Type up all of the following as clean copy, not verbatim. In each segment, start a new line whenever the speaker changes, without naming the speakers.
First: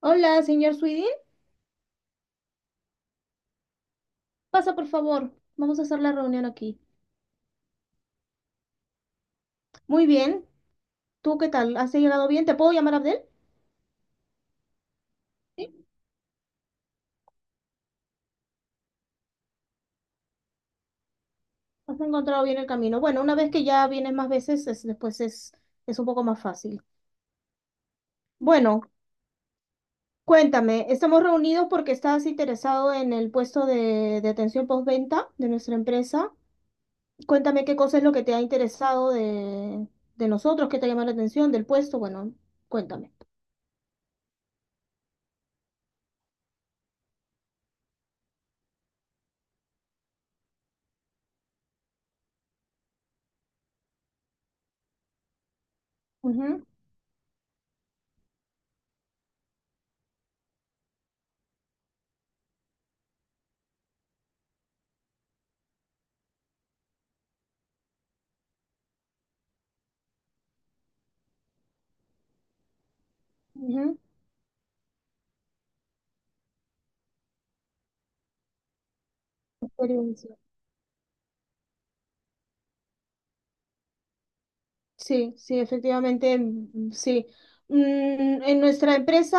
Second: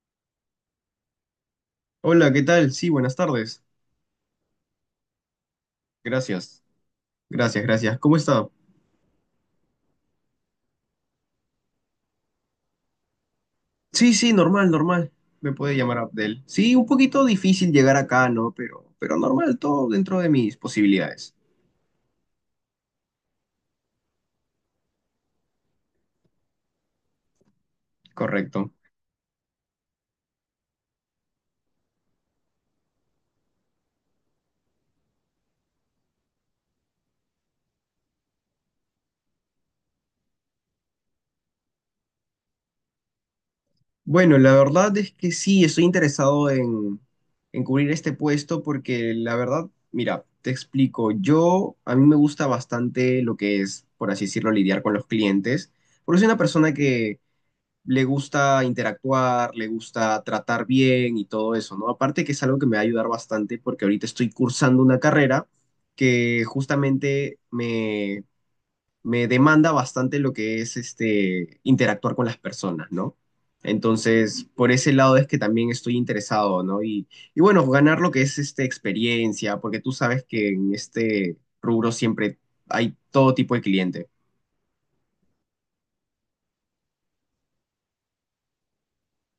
Hola, señor Sweden.
Hola, ¿qué tal? Sí, buenas tardes.
Pasa, por favor. Vamos a hacer la reunión
Gracias,
aquí.
gracias, gracias. ¿Cómo está?
Muy bien. ¿Tú qué tal? ¿Has llegado bien? ¿Te puedo llamar Abdel?
Sí, sí, normal, normal. Me
¿Sí?
puede llamar Abdel. Sí, un poquito difícil llegar acá, ¿no? Pero normal, todo dentro de mis posibilidades.
¿Has encontrado bien el camino? Bueno, una vez que ya vienes más veces, es un poco más fácil.
Correcto.
Bueno, cuéntame. Estamos reunidos porque estás interesado en el puesto de atención postventa de nuestra empresa. Cuéntame qué cosa es lo que te ha interesado de nosotros, qué te ha llamado la atención, del puesto. Bueno, cuéntame.
Bueno, la verdad es que sí, estoy interesado en cubrir este puesto porque la verdad, mira, te explico. Yo, a mí me gusta bastante lo que es, por así decirlo, lidiar con los clientes. Porque soy una
Ujú,
persona le gusta interactuar, le gusta tratar bien y todo eso, ¿no? Aparte que es algo que me va a ayudar bastante porque ahorita estoy cursando una carrera que justamente me demanda bastante lo que es este, interactuar con las personas, ¿no?
ujú.
Entonces, por ese lado es que también estoy interesado, ¿no? Y bueno, ganar lo que es este, experiencia, porque tú sabes
Experiencia.
que en este rubro siempre hay todo tipo de cliente.
Sí, sí, efectivamente, sí. En nuestra empresa,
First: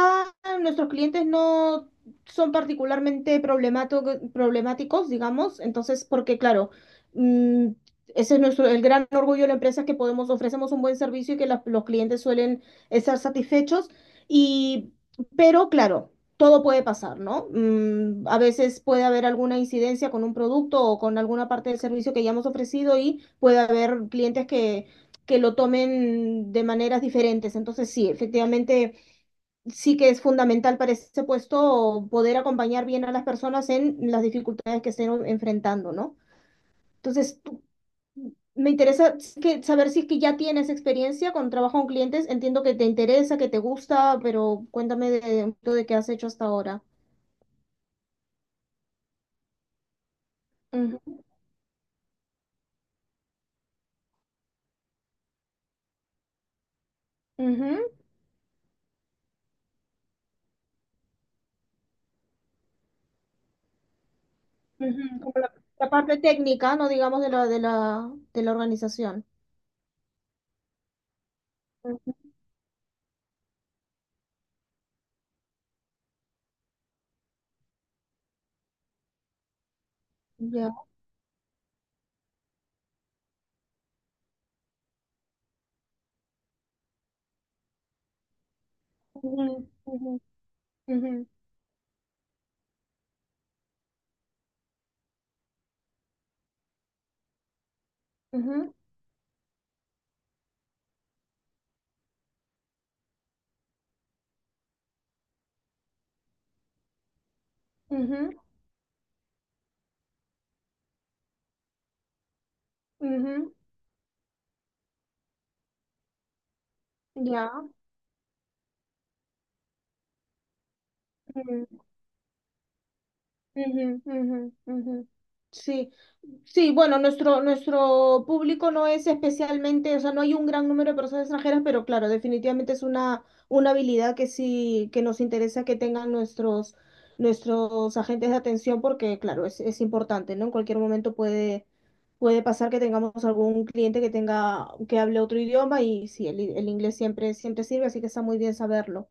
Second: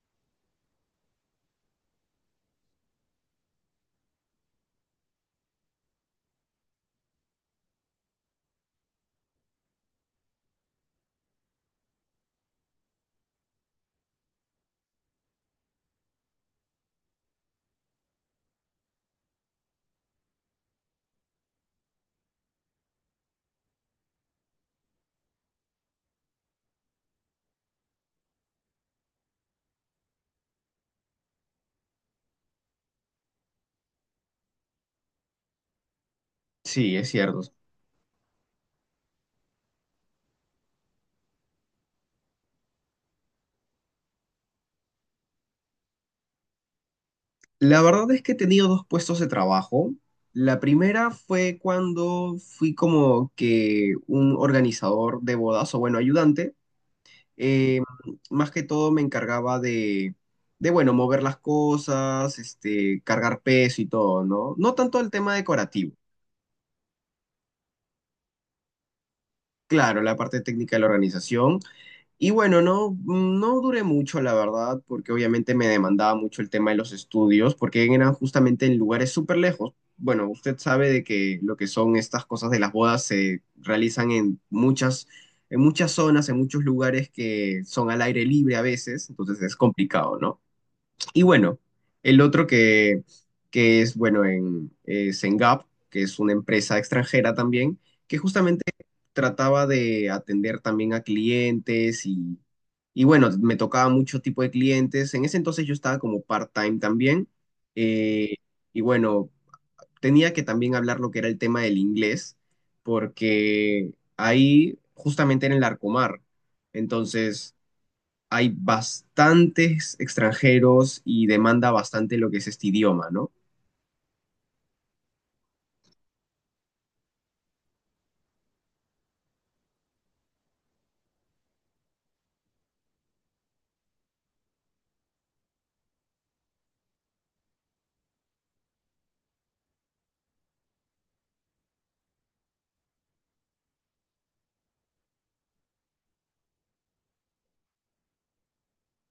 nuestros clientes no son problemáticos, digamos, entonces, porque claro, mm, ese es nuestro, el gran orgullo de la empresa es que podemos, ofrecemos un buen servicio y que los clientes suelen estar satisfechos. Y, pero claro, todo puede pasar, ¿no? A veces puede haber alguna incidencia con un producto o con alguna parte del servicio que ya hemos ofrecido y puede haber clientes que lo tomen de maneras diferentes. Entonces, sí, efectivamente, sí que es fundamental para ese puesto poder acompañar bien a las personas en las dificultades que estén enfrentando, ¿no?
Sí, es
Entonces,
cierto.
me interesa que, saber si es que ya tienes experiencia con trabajo con clientes. Entiendo que te interesa, que te gusta, pero cuéntame de qué has hecho hasta ahora.
La verdad es que he tenido dos puestos de trabajo. La primera
Ujú,
fue cuando fui como que un organizador de bodas, o bueno, ayudante. Eh,
ujú,
más que todo me encargaba de, bueno, mover las cosas, este, cargar peso y todo, ¿no? No tanto el
ujú. Como
tema
la
decorativo.
parte técnica, no digamos de la organización.
Claro, la parte técnica de la organización.
Ujú.
Y bueno, no, no duré mucho, la verdad, porque obviamente me demandaba mucho el tema de los estudios, porque eran justamente en lugares súper lejos. Bueno, usted
Ya.
sabe de que lo que son estas cosas de las bodas se realizan en muchas zonas, en muchos lugares que son al aire libre a veces, entonces
Ujú,
es
ujú,
complicado, ¿no?
ujú,
Y bueno, el otro que es, bueno, en, es en Gap, que es una empresa extranjera también, que justamente
ujú.
trataba de atender también a clientes y bueno, me tocaba mucho tipo de clientes. En ese entonces yo estaba como part-time también.
Ujú,
eh, y bueno, tenía que también hablar lo que era el tema del inglés,
ujú,
porque ahí justamente era en el Arcomar. Entonces
ya.
hay bastantes extranjeros y demanda
Ujú,
bastante lo que es este idioma, ¿no?
ujú, ujú, ujú. Sí, sí, bueno, nuestro, nuestro público no es especialmente, o sea, no hay un gran número de personas extranjeras, pero claro, definitivamente es una habilidad que sí, que nos interesa que tengan nuestros, nuestros agentes de atención, porque claro, es importante, ¿no? En cualquier momento puede, puede pasar que tengamos algún cliente que tenga, que hable otro idioma y sí, el inglés siempre, siempre sirve, así que está muy bien saberlo.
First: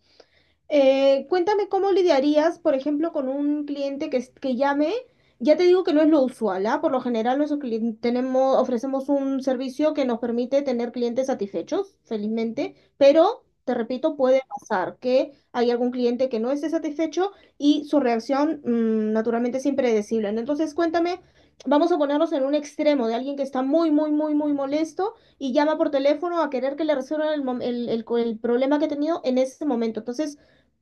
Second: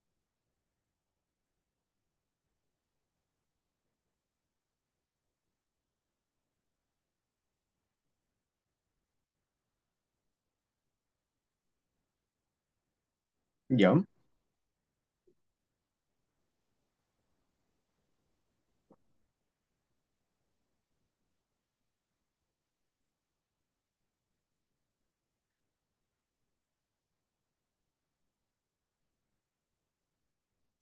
Cuéntame cómo lidiarías, por ejemplo, con un cliente que llame. Ya te digo que no es lo usual, ¿ah? Por lo general, tenemos, ofrecemos un servicio que nos permite tener clientes satisfechos, felizmente, pero te
Ya.
repito, puede pasar que hay algún cliente que no esté satisfecho y su reacción, naturalmente es impredecible, ¿no? Entonces, cuéntame, vamos a ponernos en un extremo de alguien que está muy, muy, muy, muy molesto y llama por teléfono a querer que le resuelvan el, mom- el problema que ha tenido en ese momento. Entonces,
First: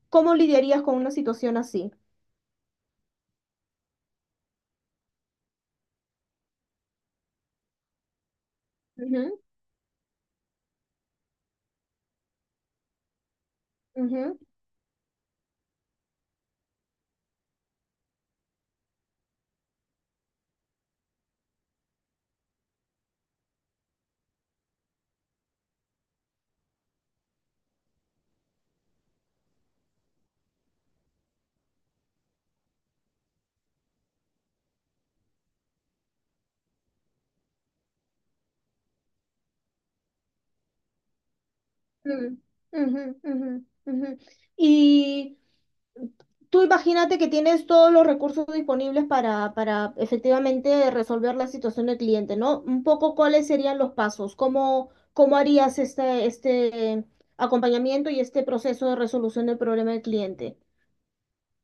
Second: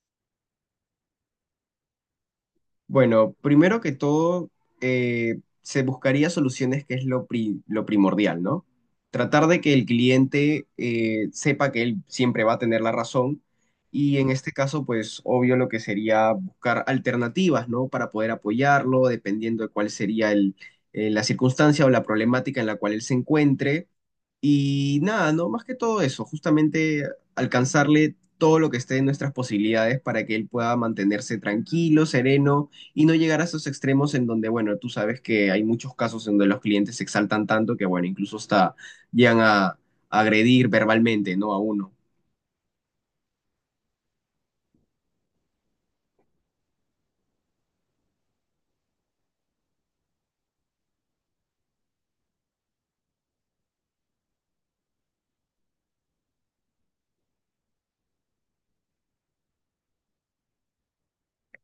¿cómo lidiarías con una situación así?
Bueno, primero que todo, se buscaría soluciones que es lo, lo primordial, ¿no?
Ujú,
Tratar de que el cliente sepa que él siempre va a tener la razón y en
ujú,
este caso, pues obvio lo que sería buscar alternativas, ¿no? Para poder apoyarlo, dependiendo de cuál sería la circunstancia o la problemática en la cual él se encuentre. Y nada, ¿no? Más que todo eso, justamente alcanzarle todo lo que esté en nuestras posibilidades para que él pueda mantenerse tranquilo, sereno y no llegar a esos extremos en donde, bueno, tú sabes que hay muchos casos en donde los clientes se exaltan tanto que, bueno, incluso hasta llegan a agredir verbalmente, ¿no? A uno.
ujú, ujú, ujú, ujú. Y tú imagínate que tienes todos los recursos disponibles para efectivamente resolver la situación del cliente, ¿no? Un poco cuáles serían los pasos, cómo, cómo harías este, este acompañamiento y este proceso de resolución del problema del cliente.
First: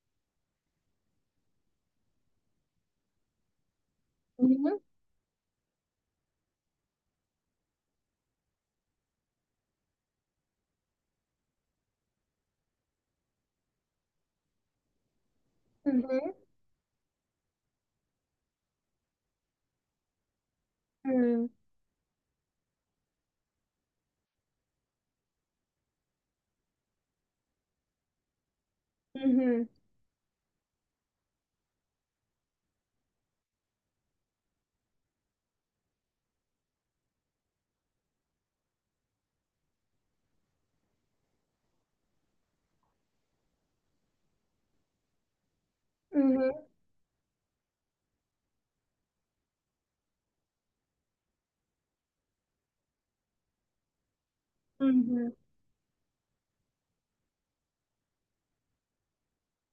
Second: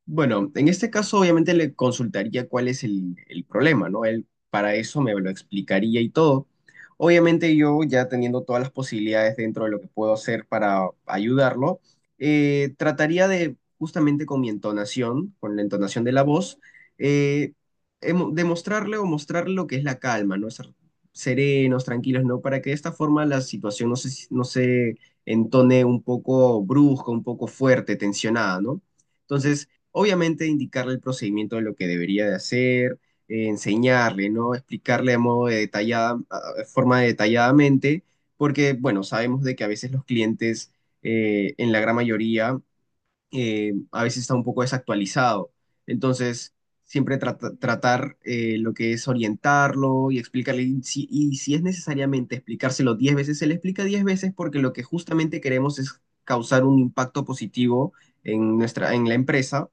Bueno, en este caso obviamente le consultaría cuál es el problema, ¿no? Él para
Ujú,
eso me lo explicaría y todo. Obviamente yo ya teniendo todas las posibilidades dentro de lo que puedo hacer para ayudarlo, trataría de, justamente con mi entonación, con la entonación de la
ujú,
voz, eh, demostrarle o mostrarle lo que es la calma, ¿no? Ser
ujú,
serenos, tranquilos, ¿no? Para que de esta forma la situación no se entone un poco brusca, un poco fuerte, tensionada, ¿no? Entonces...
ujú,
Obviamente indicarle el procedimiento de lo que debería de hacer, enseñarle, ¿no? Explicarle de modo de detallada, de forma detalladamente, porque, bueno, sabemos de que a veces los clientes, en la gran mayoría, a veces está un poco desactualizado.
ujú,
Entonces, siempre tratar lo que es orientarlo y explicarle, y si es necesariamente explicárselo 10 veces, se le explica 10 veces porque lo que
ujú.
justamente queremos es causar un impacto positivo en nuestra, en la empresa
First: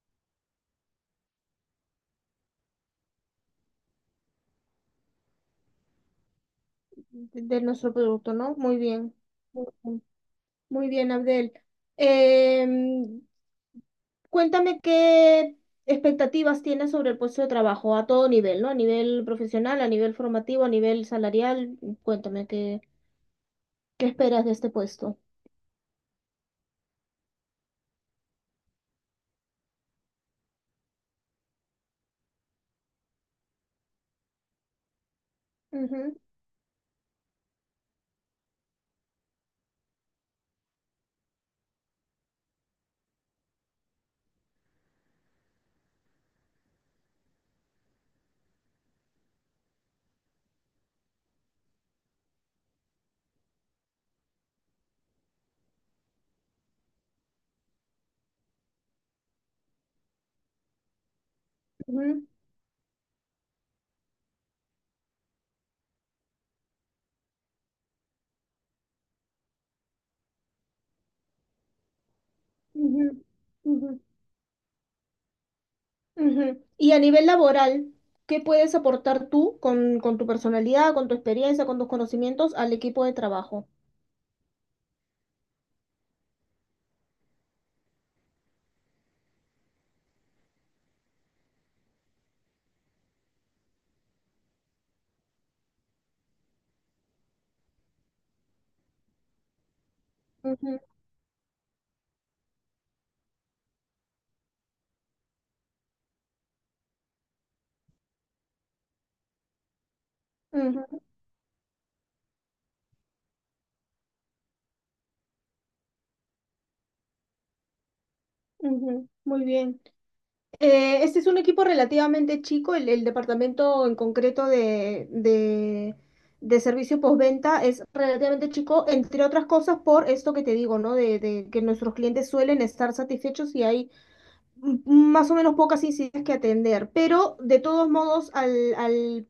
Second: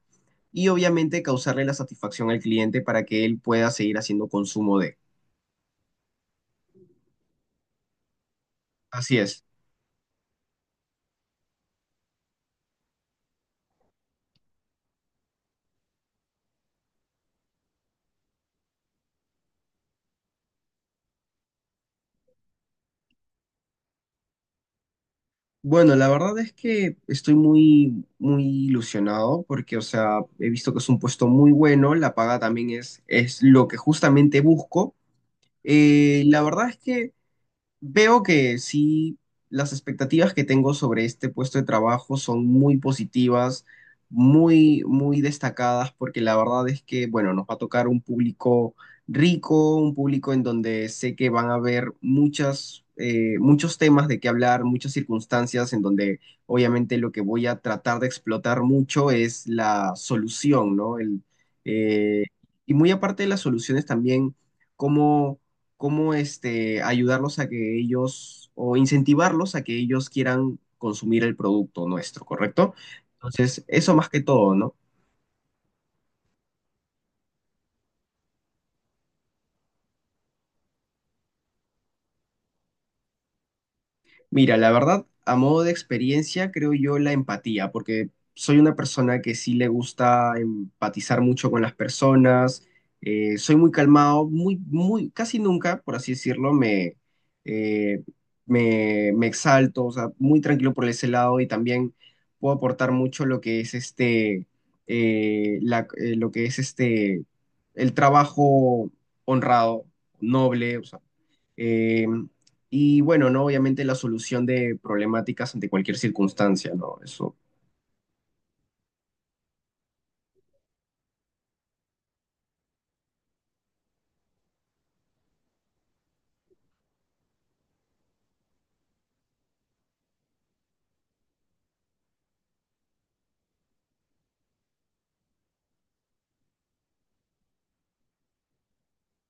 y obviamente causarle la satisfacción al cliente para que él pueda seguir haciendo consumo de.
De nuestro producto, ¿no? Muy bien.
Así es.
Muy bien, Abdel. Em, cuéntame qué expectativas tienes sobre el puesto de trabajo a todo nivel, ¿no? A nivel profesional, a nivel formativo, a nivel salarial. Cuéntame qué, qué esperas de este puesto.
Bueno, la verdad es que estoy muy, muy ilusionado porque, o sea, he visto que es un puesto muy bueno, la paga también es lo que justamente busco.
Ujú,
La verdad es que veo que sí, las expectativas que tengo sobre este puesto de trabajo son muy positivas, muy, muy destacadas, porque la verdad es que, bueno, nos va a tocar un público rico, un público en donde sé que van a haber muchas, muchos temas de qué hablar, muchas circunstancias, en donde obviamente lo que voy a tratar de explotar mucho es la solución, ¿no? Eh,
ujú,
y muy aparte de las soluciones también, cómo cómo este, ayudarlos a que ellos o incentivarlos a que ellos quieran consumir el producto nuestro, ¿correcto?
ujú,
Entonces, eso
ujú,
más que todo, ¿no?
ujú. Y a nivel laboral, ¿qué puedes aportar tú con tu personalidad, con tu experiencia, con tus conocimientos al equipo de trabajo?
Mira, la verdad, a modo de experiencia, creo yo la empatía, porque soy una persona que sí le gusta empatizar mucho con las personas, soy muy calmado, muy, muy, casi nunca, por así decirlo, eh, me exalto, o sea, muy tranquilo
Ujú,
por ese lado y también puedo aportar mucho lo que es este, lo que es este, el trabajo honrado, noble, o sea.
ujú,
em, y bueno, ¿no? Obviamente la solución de problemáticas ante cualquier circunstancia, ¿no? Eso,
ujú. Muy bien. Este es un equipo relativamente chico, el departamento en concreto de servicio postventa es relativamente chico, entre otras cosas por esto que te digo, ¿no? De que nuestros clientes suelen estar satisfechos y hay más o menos pocas incidencias que atender, pero de todos modos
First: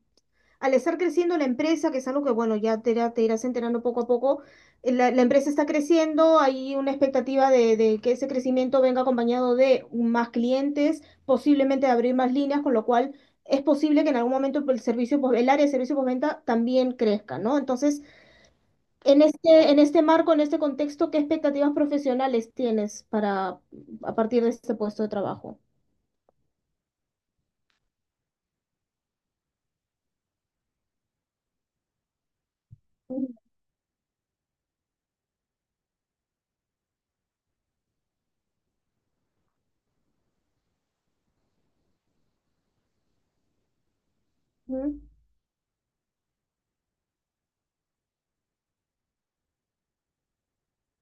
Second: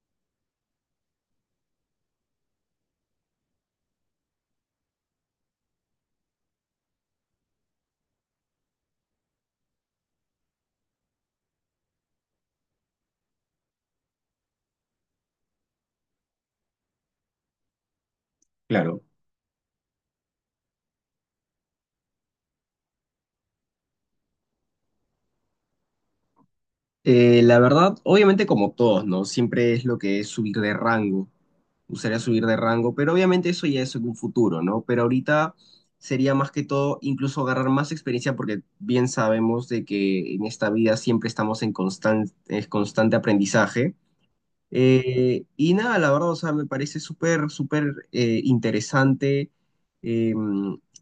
al estar creciendo la empresa, que es algo que, bueno, te irás enterando poco a poco, la empresa está creciendo, hay una expectativa de que ese crecimiento venga acompañado de más clientes, posiblemente de abrir más líneas, con lo cual es posible que en algún momento pues, el área de servicio postventa también crezca, ¿no? Entonces,
claro.
en este marco, en este contexto, ¿qué expectativas profesionales tienes para, a partir de este puesto de trabajo?
La verdad, obviamente como todos, ¿no? Siempre es lo que es subir de rango. Gustaría subir de rango, pero obviamente eso ya es en un futuro, ¿no? Pero ahorita sería más que todo incluso agarrar más experiencia porque bien sabemos de que en esta vida siempre estamos en en constante aprendizaje.
Ujú,
Y nada, la verdad, o sea, me parece súper, súper interesante. Eh,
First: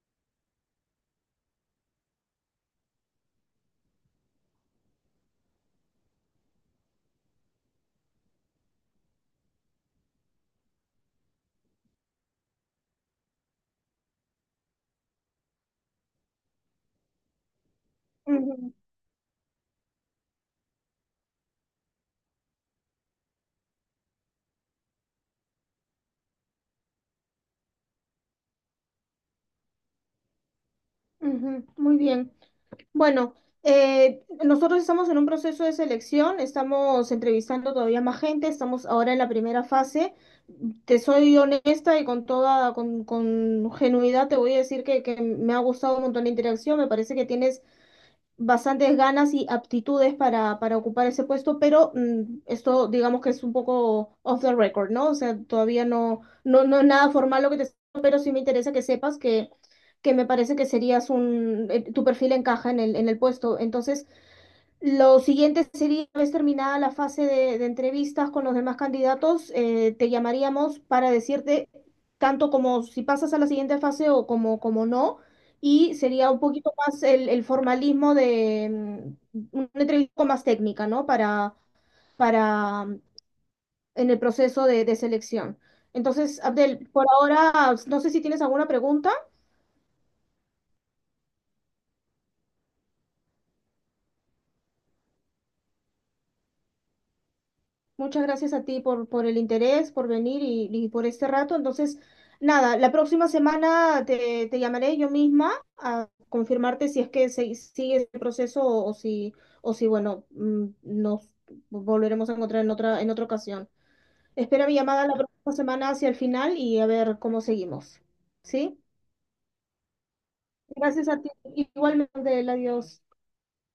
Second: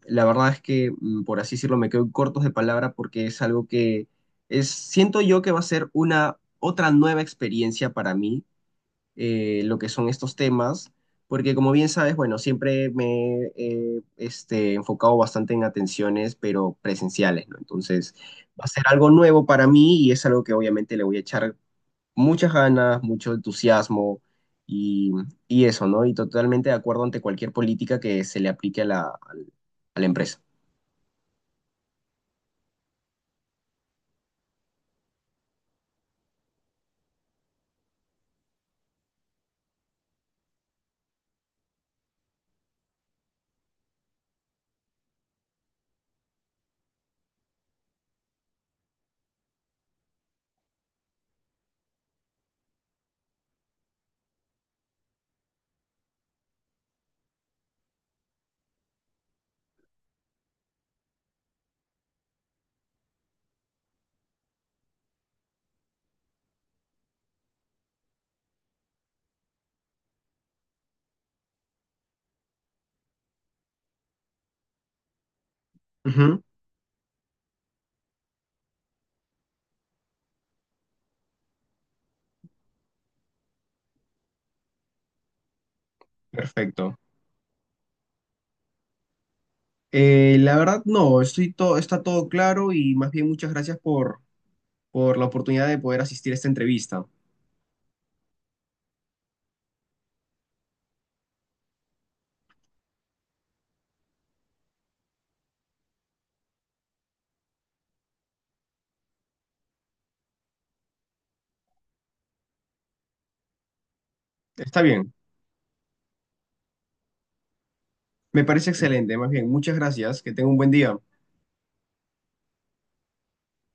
la verdad es que, por así decirlo, me quedo cortos de palabra porque es algo que es, siento yo que va a ser una otra nueva experiencia para mí, lo que son estos temas, porque como bien sabes, bueno, siempre me he este, enfocado bastante en atenciones, pero presenciales, ¿no? Entonces, va a
ujú,
ser algo nuevo para mí y es algo que obviamente le voy a echar muchas ganas, mucho entusiasmo y, y eso, ¿no? Y totalmente de acuerdo ante cualquier política que se le aplique a la empresa.
ujú. Muy bien. Bueno, nosotros estamos en un proceso de selección, estamos entrevistando todavía más gente, estamos ahora en la primera fase. Te soy honesta y con toda, con genuidad te voy a decir que me ha gustado un montón la interacción, me parece que tienes bastantes ganas y aptitudes para ocupar ese puesto, pero esto digamos que es un poco off the record, ¿no? O sea, todavía no, no, no es nada formal lo que te estoy diciendo, pero sí me interesa que sepas que me parece que serías un, tu perfil encaja en en el puesto. Entonces, lo siguiente sería, una vez terminada la fase de entrevistas con los demás candidatos, te llamaríamos para decirte tanto como si pasas a la siguiente fase o como, como no, y sería un
Ujú,
poquito más el formalismo de una entrevista más técnica, ¿no? Para en el proceso de selección. Entonces, Abdel,
perfecto.
por ahora, no sé si tienes alguna pregunta.
La verdad, no, estoy todo, está todo claro y más bien muchas gracias por la oportunidad de poder asistir a esta entrevista.
Muchas gracias a ti por el interés, por venir y por este rato. Entonces, nada, la próxima semana te, te llamaré yo misma a confirmarte si es que se, sigue el proceso o si, bueno, nos volveremos a encontrar en otra ocasión. Espera mi
Está
llamada
bien,
la próxima semana hacia el final y a ver cómo seguimos.
me parece
¿Sí?
excelente, más bien, muchas gracias, que tenga un buen día.
Gracias a ti. Igualmente, adiós.